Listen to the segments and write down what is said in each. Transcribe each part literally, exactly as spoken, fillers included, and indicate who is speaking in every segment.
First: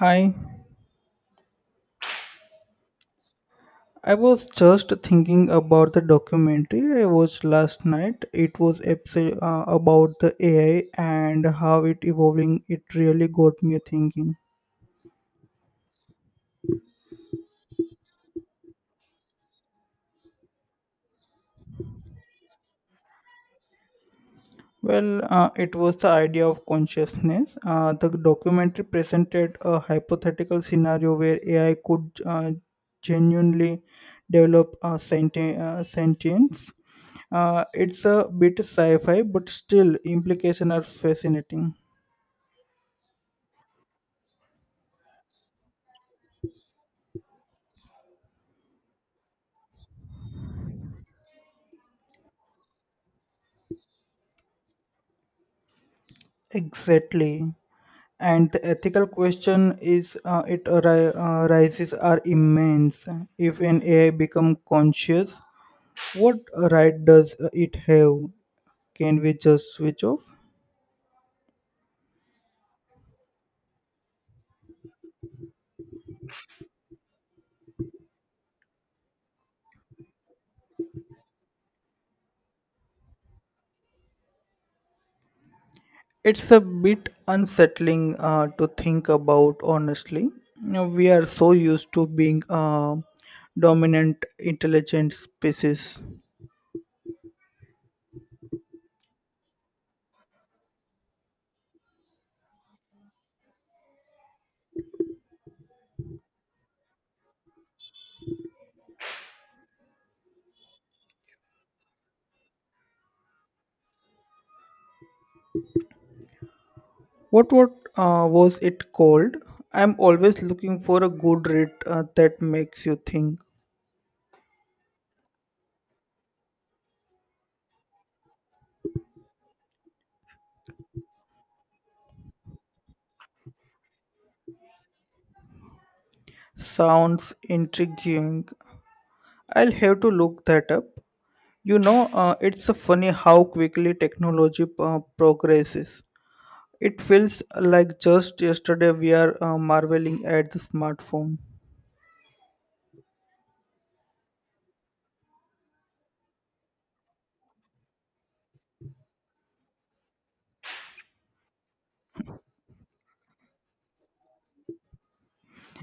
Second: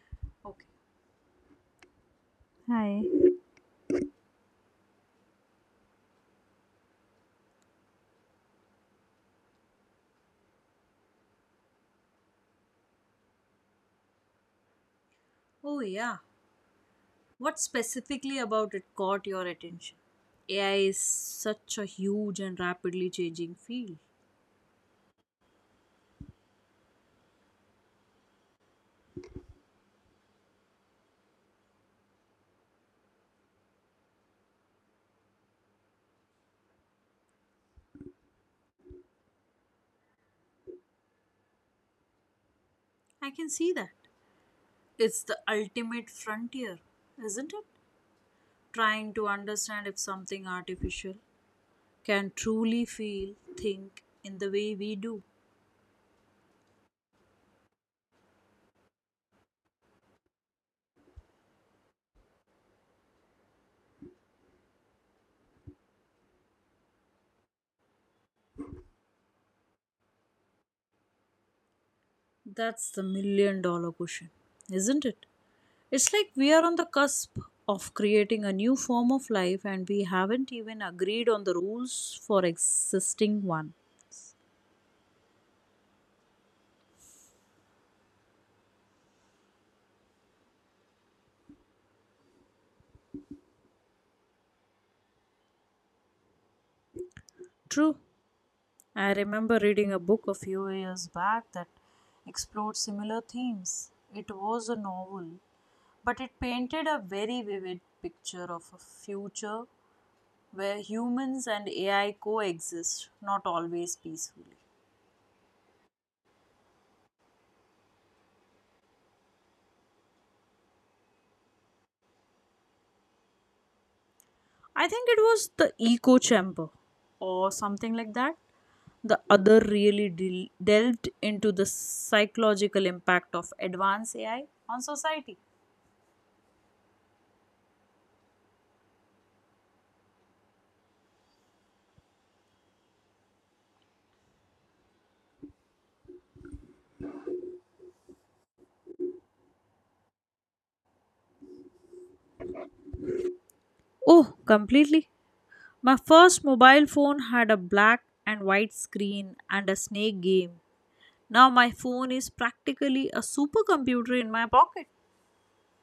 Speaker 1: Hi,
Speaker 2: Okay. Hi.
Speaker 1: I was just thinking about the documentary I watched last night. It was abso- uh, about the A I and how it evolving. It really got me thinking.
Speaker 2: Oh, yeah. What specifically about it caught your attention? A I is such a huge and rapidly changing field.
Speaker 1: Well, uh, it was the idea of consciousness. Uh, the documentary presented a hypothetical scenario where A I could uh, genuinely develop a senti- uh, sentience. Uh, it's a bit sci-fi, but still implications are fascinating.
Speaker 2: I can see that. It's the ultimate frontier, isn't it? Trying to understand if something artificial can truly feel, think in the way we do.
Speaker 1: Exactly. And the ethical question is uh, it arri- uh, rises are immense. If an A I become conscious, what right does it have? Can we just switch off?
Speaker 2: That's the million dollar question, isn't it? It's like we are on the cusp of creating a new form of life and we haven't even agreed on the rules for existing one.
Speaker 1: It's a bit unsettling uh, to think about, honestly. You know, we are so used to being a dominant intelligent species.
Speaker 2: True. I remember reading a book a few years back that explored similar themes. It was a novel, but it painted a very vivid picture of a future where humans and A I coexist, not always peacefully.
Speaker 1: What what uh, was it called? I'm always looking for a good read uh, that makes you think.
Speaker 2: I think it was the echo chamber or something like that. The other really del- delved into the psychological impact of advanced A I on society.
Speaker 1: Sounds intriguing. I'll have to look that up. You know, uh, it's funny how quickly technology uh, progresses. It feels like just yesterday we are uh, marveling at the smartphone.
Speaker 2: Oh, completely. My first mobile phone had a black and white screen and a snake game. Now my phone is practically a supercomputer in my pocket.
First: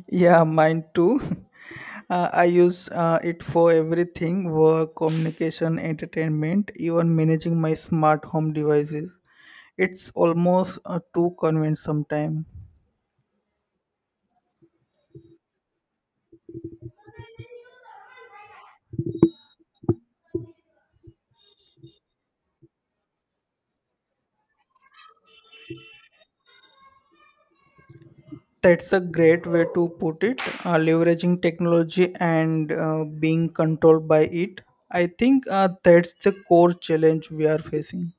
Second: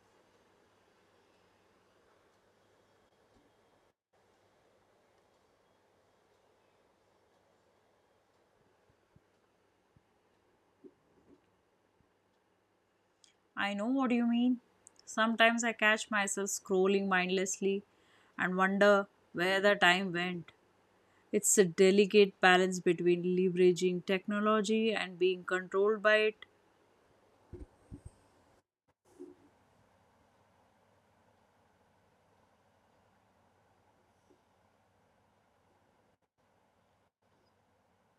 Speaker 1: Yeah, mine too. Uh, I use uh, it for everything: work, communication, entertainment, even managing my smart home devices. It's almost uh, too convenient sometimes.
Speaker 2: I know what you mean. Sometimes I catch myself scrolling mindlessly and wonder where the time went. It's a delicate balance between leveraging technology and being controlled by it.
Speaker 1: That's a great way to put it. Uh, leveraging technology and uh, being controlled by it. I think uh, that's the core challenge we are facing.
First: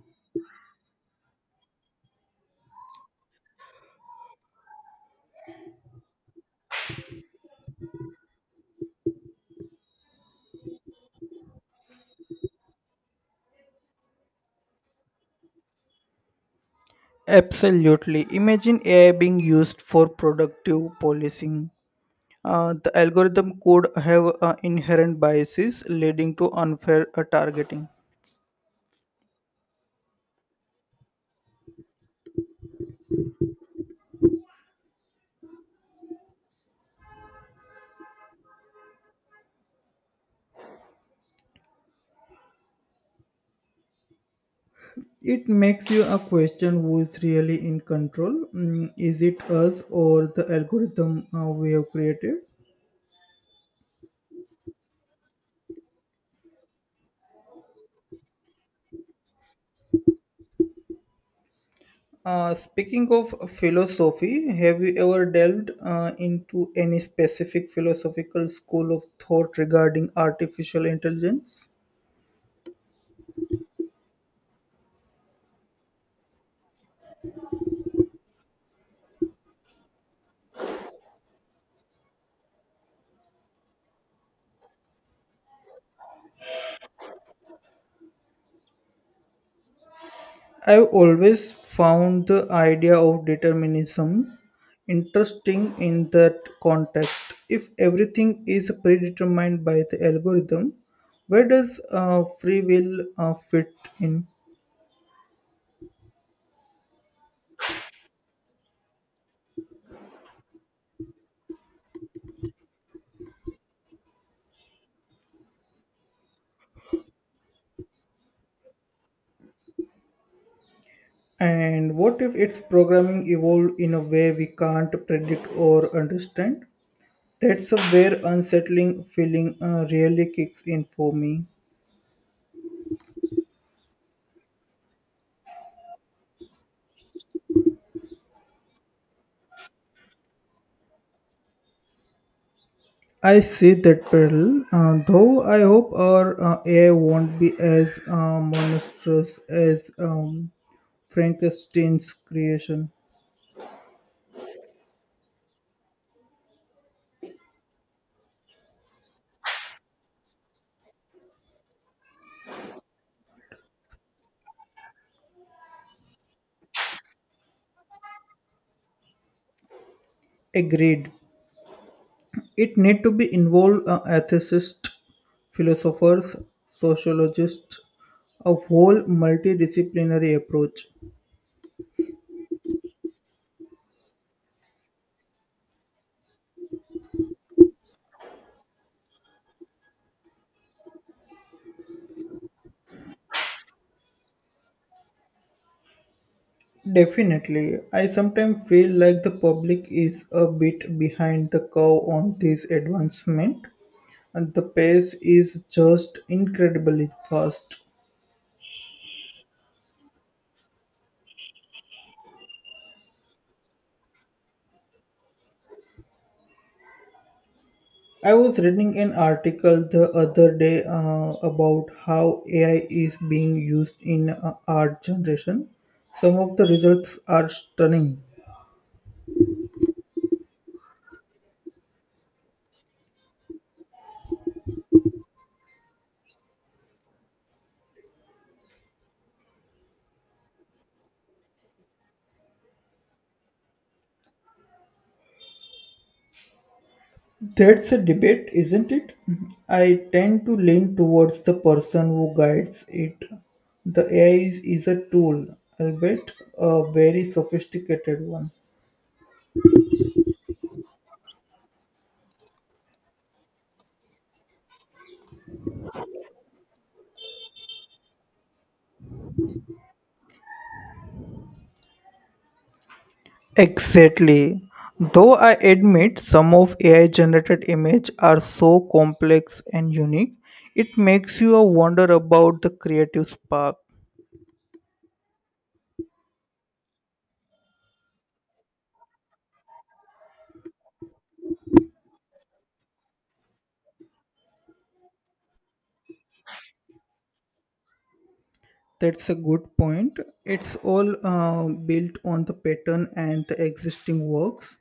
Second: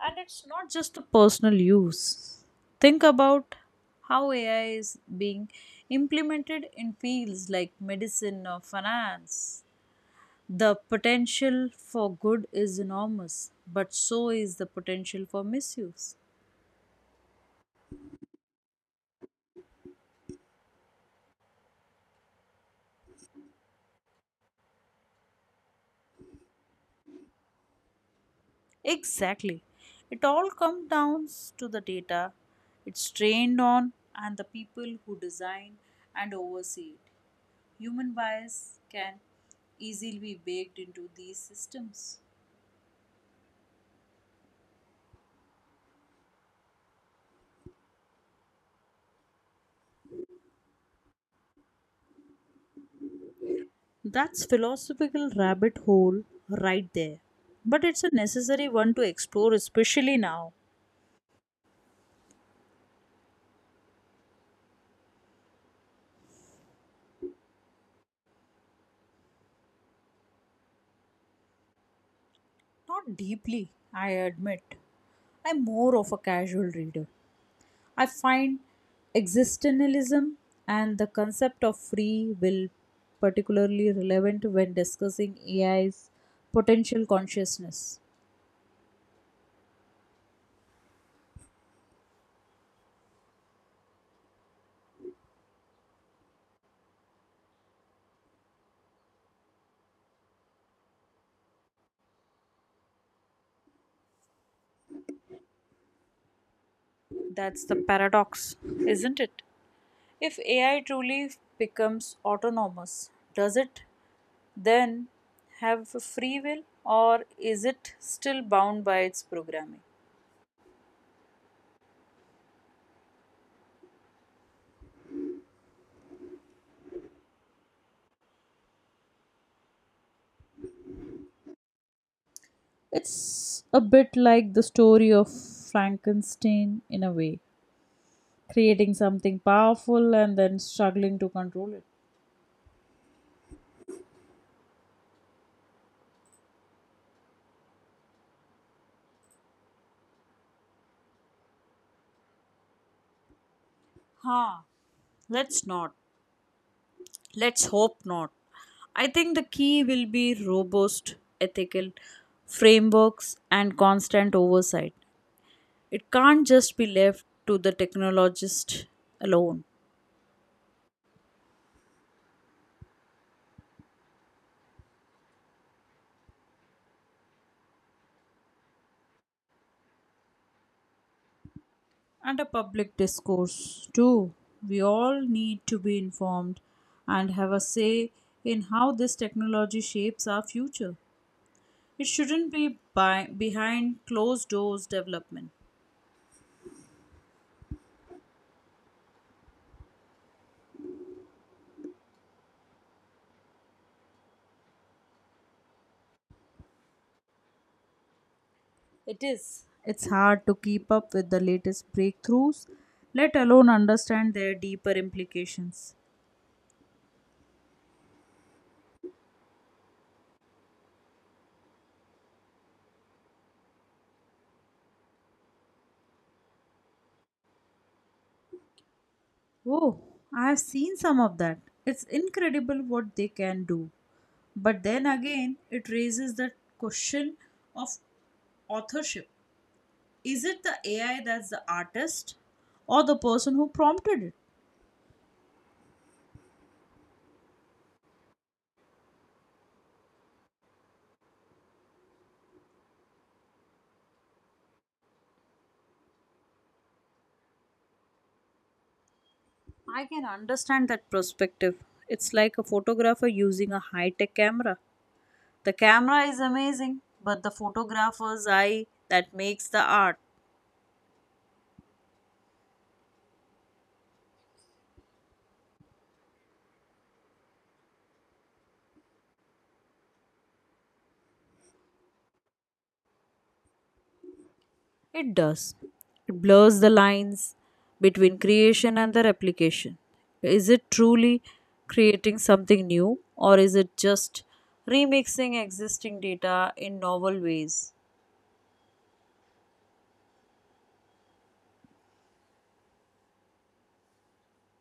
Speaker 2: And it's not just a personal use. Think about how A I is being implemented in fields like medicine or finance. The potential for good is enormous, but so is the potential for misuse.
Speaker 1: Absolutely. Imagine A I being used for productive policing. Uh, the algorithm could have uh, inherent biases leading to unfair uh, targeting.
Speaker 2: Exactly. It all comes down to the data it's trained on and the people who design and oversee it. Human bias can easily be baked into these systems.
Speaker 1: It makes you a question who is really in control. Mm, is it us or the algorithm uh, we have created?
Speaker 2: That's philosophical rabbit hole right there. But it's a necessary one to explore, especially now.
Speaker 1: Uh, speaking of philosophy, have you ever delved uh, into any specific philosophical school of thought regarding artificial intelligence?
Speaker 2: Not deeply, I admit. I'm more of a casual reader. I find existentialism and the concept of free will particularly relevant when discussing A I's potential consciousness.
Speaker 1: I've always found the idea of determinism interesting in that context. If everything is predetermined by the algorithm, where does uh, free will uh, fit in?
Speaker 2: That's the paradox, isn't it? If A I truly becomes autonomous, does it then have free will or is it still bound by its programming?
Speaker 1: And what if its programming evolved in a way we can't predict or understand? That's where unsettling feeling uh, really kicks in for me.
Speaker 2: It's a bit like the story of Frankenstein in a way, creating something powerful and then struggling to control it.
Speaker 1: I see that parallel, uh, though I hope our uh, A I won't be as uh, monstrous as um, Frankenstein's creation.
Speaker 2: Huh, let's not. Let's hope not. I think the key will be robust ethical frameworks and constant oversight. It can't just be left to the technologist alone.
Speaker 1: Agreed. It need to be involved uh, ethicists, philosophers, sociologists, a whole multidisciplinary approach.
Speaker 2: And a public discourse too. We all need to be informed and have a say in how this technology shapes our future. It shouldn't be by, behind closed doors development.
Speaker 1: Definitely. I sometimes feel like the public is a bit behind the curve on this advancement, and the pace is just incredibly fast.
Speaker 2: It is. It's hard to keep up with the latest breakthroughs, let alone understand their deeper implications.
Speaker 1: I was reading an article the other day uh, about how A I is being used in uh, art generation. Some of the results are stunning.
Speaker 2: Oh, I have seen some of that. It's incredible what they can do. But then again, it raises the question of authorship. Is it the A I that's the artist or the person who prompted it?
Speaker 1: That's a debate, isn't it? I tend to lean towards the person who guides it. The A I is, is a tool, albeit a very sophisticated one.
Speaker 2: I can understand that perspective. It's like a photographer using a high tech camera. The camera is amazing, but the photographer's eye that makes the art.
Speaker 1: Exactly. Though I admit some of A I generated images are so complex and unique, it makes you wonder about the creative spark.
Speaker 2: It does. It blurs the lines between creation and the replication. Is it truly creating something new, or is it just remixing existing data in novel ways?
Speaker 1: That's a good point. It's all uh, built on the pattern and the existing works.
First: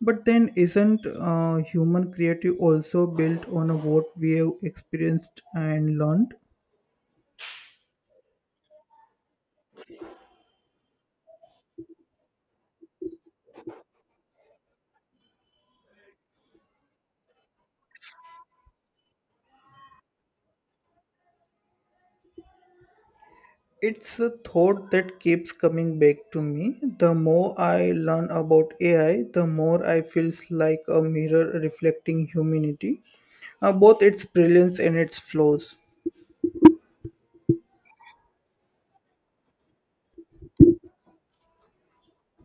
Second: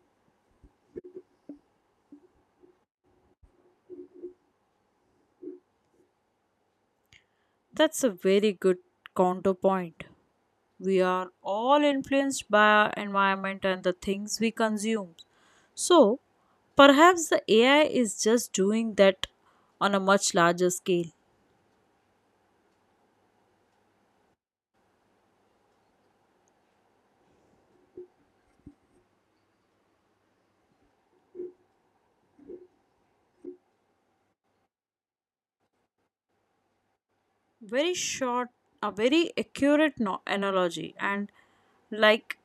Speaker 1: But then, isn't uh, human creative also built on what we have experienced and learned?
Speaker 2: That's a very good counterpoint. We are all influenced by our environment and the things we consume. So, perhaps the A I is just doing that on a much larger scale.
Speaker 1: It's a thought that keeps coming back to me. The more I learn about A I, the more I feels like a mirror reflecting humanity, uh, both its brilliance and its flaws.
Speaker 2: Very short, a very accurate no- analogy, and like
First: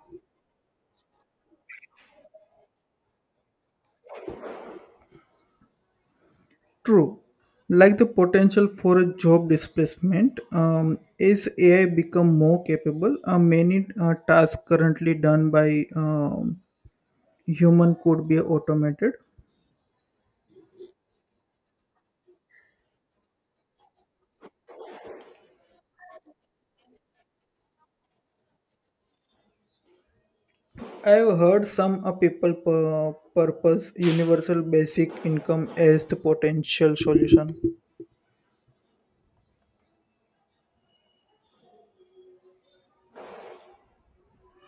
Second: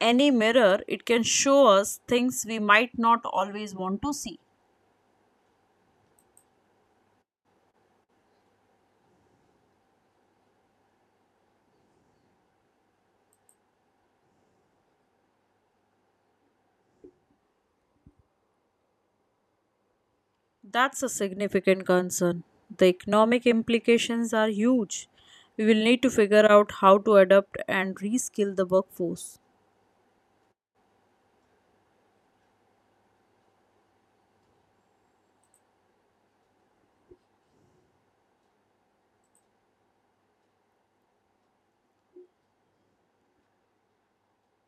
Speaker 2: any mirror, it can show us things we might not always want to see.
Speaker 1: True, like the potential for a job displacement, um, as A I become more capable, uh, many uh, tasks currently done by um, human could be automated.
Speaker 2: That's a significant concern. The economic implications are huge. We will need to figure out how to adapt and reskill the workforce.
Speaker 1: I've heard some uh, people pur- purpose universal basic income as the potential solution.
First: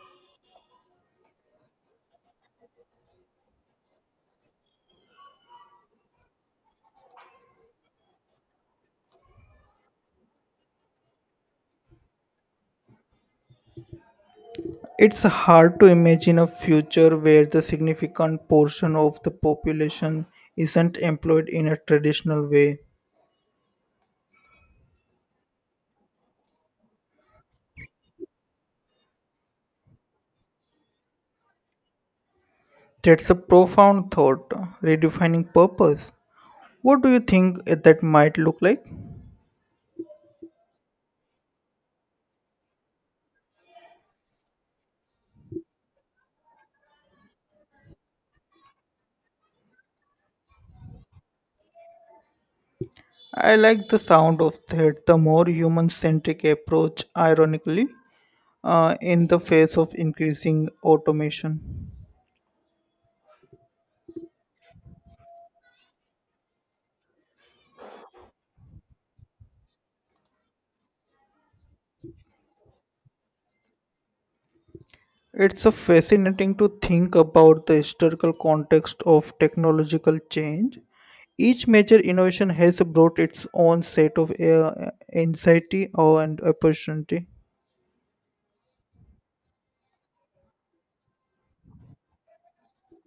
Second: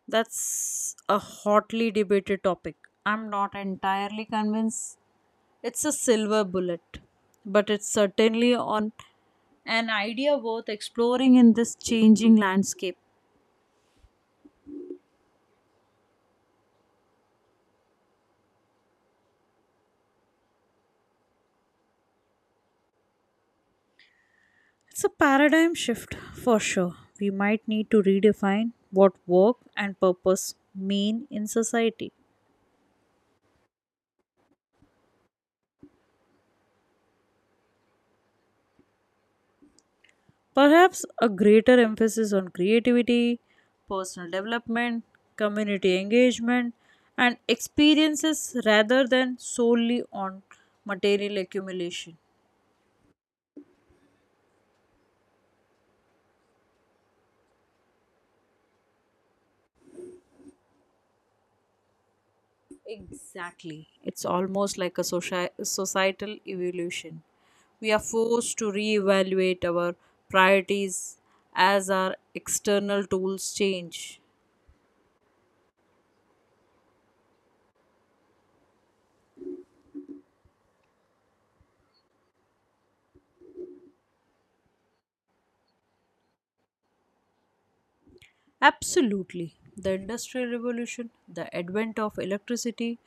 Speaker 2: That's a hotly debated topic. I'm not entirely convinced it's a silver bullet, but it's certainly on an idea worth exploring in this changing landscape.
Speaker 1: It's hard to imagine a future where the significant portion of the population isn't employed in a traditional way.
Speaker 2: It's a paradigm shift for sure. We might need to redefine what work and purpose mean in society.
Speaker 1: That's a profound thought, redefining purpose. What do you think that might look like?
Speaker 2: Perhaps a greater emphasis on creativity, personal development, community engagement, and experiences rather than solely on material accumulation.
Speaker 1: I like the sound of that, the more human centric approach, ironically, uh, in the face of increasing automation.
Speaker 2: Exactly. It's almost like a soci- societal evolution. We are forced to reevaluate our priorities as our external tools change.
Speaker 1: It's a fascinating to think about the historical context of technological change. Each major innovation has brought its own set of uh, anxiety or- and opportunity,
Speaker 2: Absolutely. The Industrial Revolution, the advent of electricity,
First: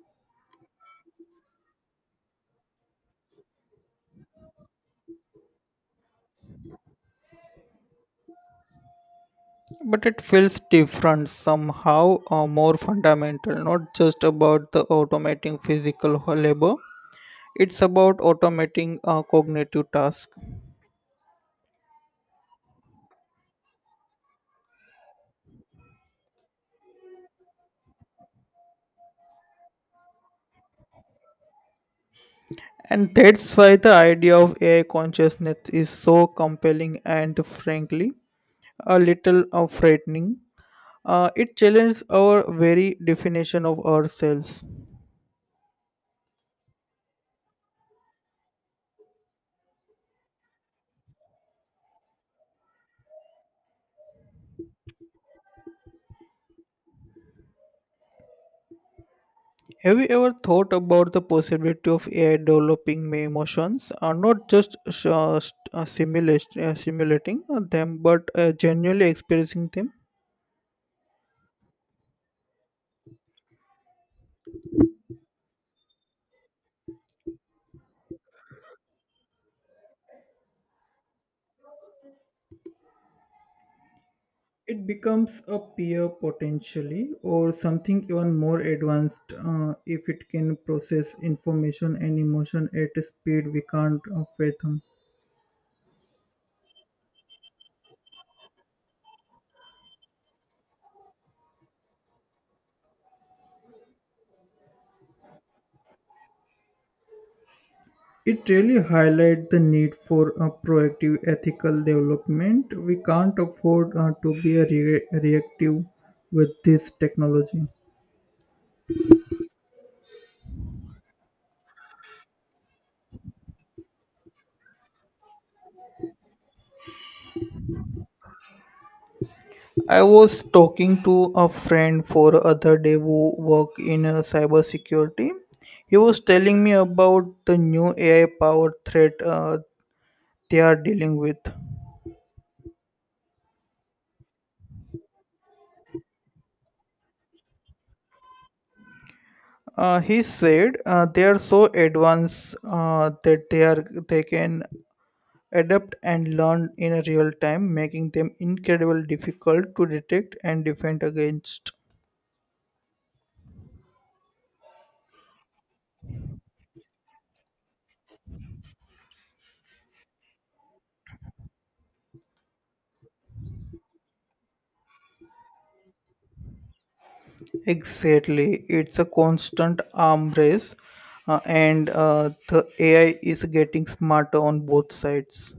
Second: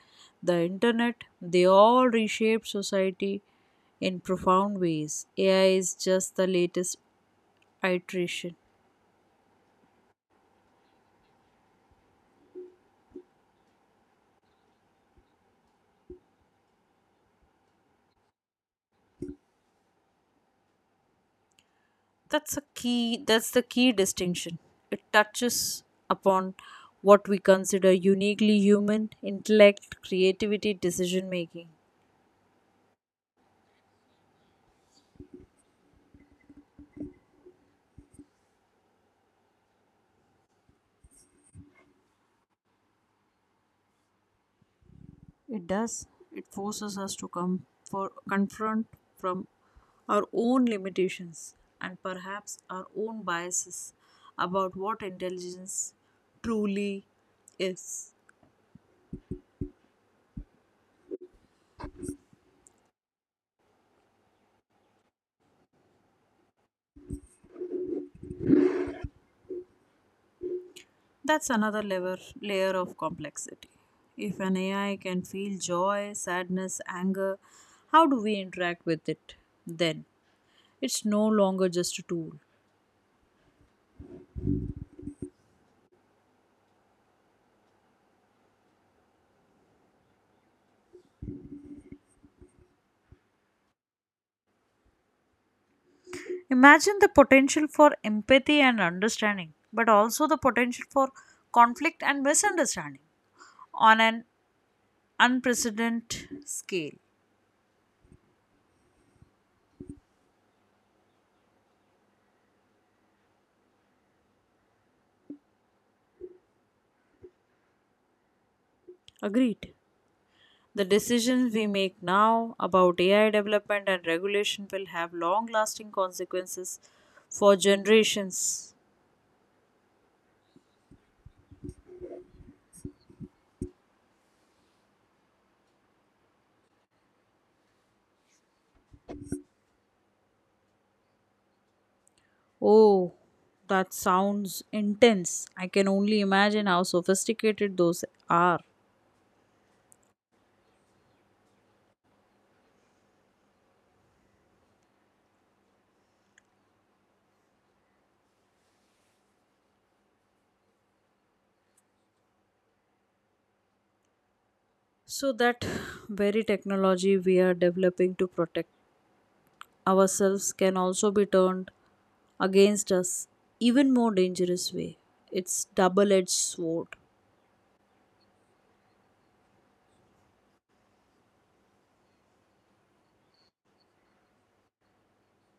Speaker 2: the internet, they all reshaped society in profound ways. A I is just the latest iteration.
Speaker 1: but it feels different somehow or more fundamental, not just about the automating physical labor. It's about automating uh, cognitive tasks.
Speaker 2: That's a key that's the key distinction. It touches upon what we consider uniquely human intellect, creativity, decision making.
Speaker 1: And that's why the idea of A I consciousness is so compelling and frankly a little uh, frightening. Uh, it challenges our very definition of ourselves.
Speaker 2: It does. It forces us to come for confront from our own limitations and perhaps our own biases about what intelligence truly is.
Speaker 1: Have you ever thought about the possibility of A I developing my emotions, uh, not just uh, st- uh, simulation- uh, simulating uh, them, but uh, genuinely experiencing them?
Speaker 2: That's another level layer of complexity. If an A I can feel joy, sadness, anger, how do we interact with it then? It's no longer just a tool.
Speaker 1: It becomes a peer potentially or something even more advanced uh, if it can process information and emotion at a speed we can't uh, fathom.
Speaker 2: Imagine the potential for empathy and understanding, but also the potential for conflict and misunderstanding on an unprecedented scale.
Speaker 1: It really highlights the need for a proactive ethical development. We can't afford uh, to be a rea- reactive with this technology.
Speaker 2: Agreed. The decisions we make now about A I development and regulation will have long lasting consequences for generations.
Speaker 1: I was talking to a friend for other day who work in uh, cybersecurity. He was telling me about the new A I powered threat uh, they are dealing with.
Speaker 2: Oh, that sounds intense. I can only imagine how sophisticated those are.
Speaker 1: Uh, he said uh, they are so advanced uh, that they are they can adapt and learn in a real time, making them incredibly difficult to detect and defend against.
Speaker 2: So, that very technology we are developing to protect ourselves can also be turned against us even more dangerous way. It's double edged sword.
Speaker 1: Exactly, it's a constant arm race, uh, and uh, the A I is getting smarter on both sides.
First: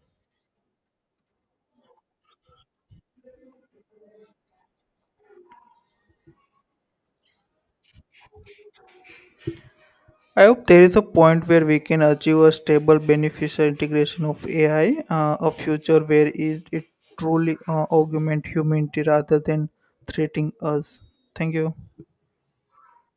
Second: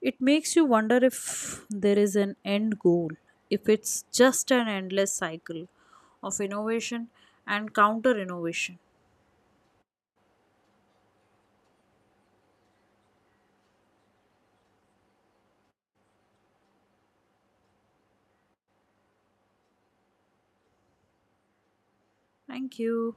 Speaker 2: It makes you wonder if there is an end goal, if it's just an endless cycle of innovation and counter innovation.
Speaker 1: I hope there is a point where we can achieve a stable, beneficial integration of A I, uh, a future where it, it truly uh, augment humanity rather than threatening us. Thank you.
Speaker 2: Thank you.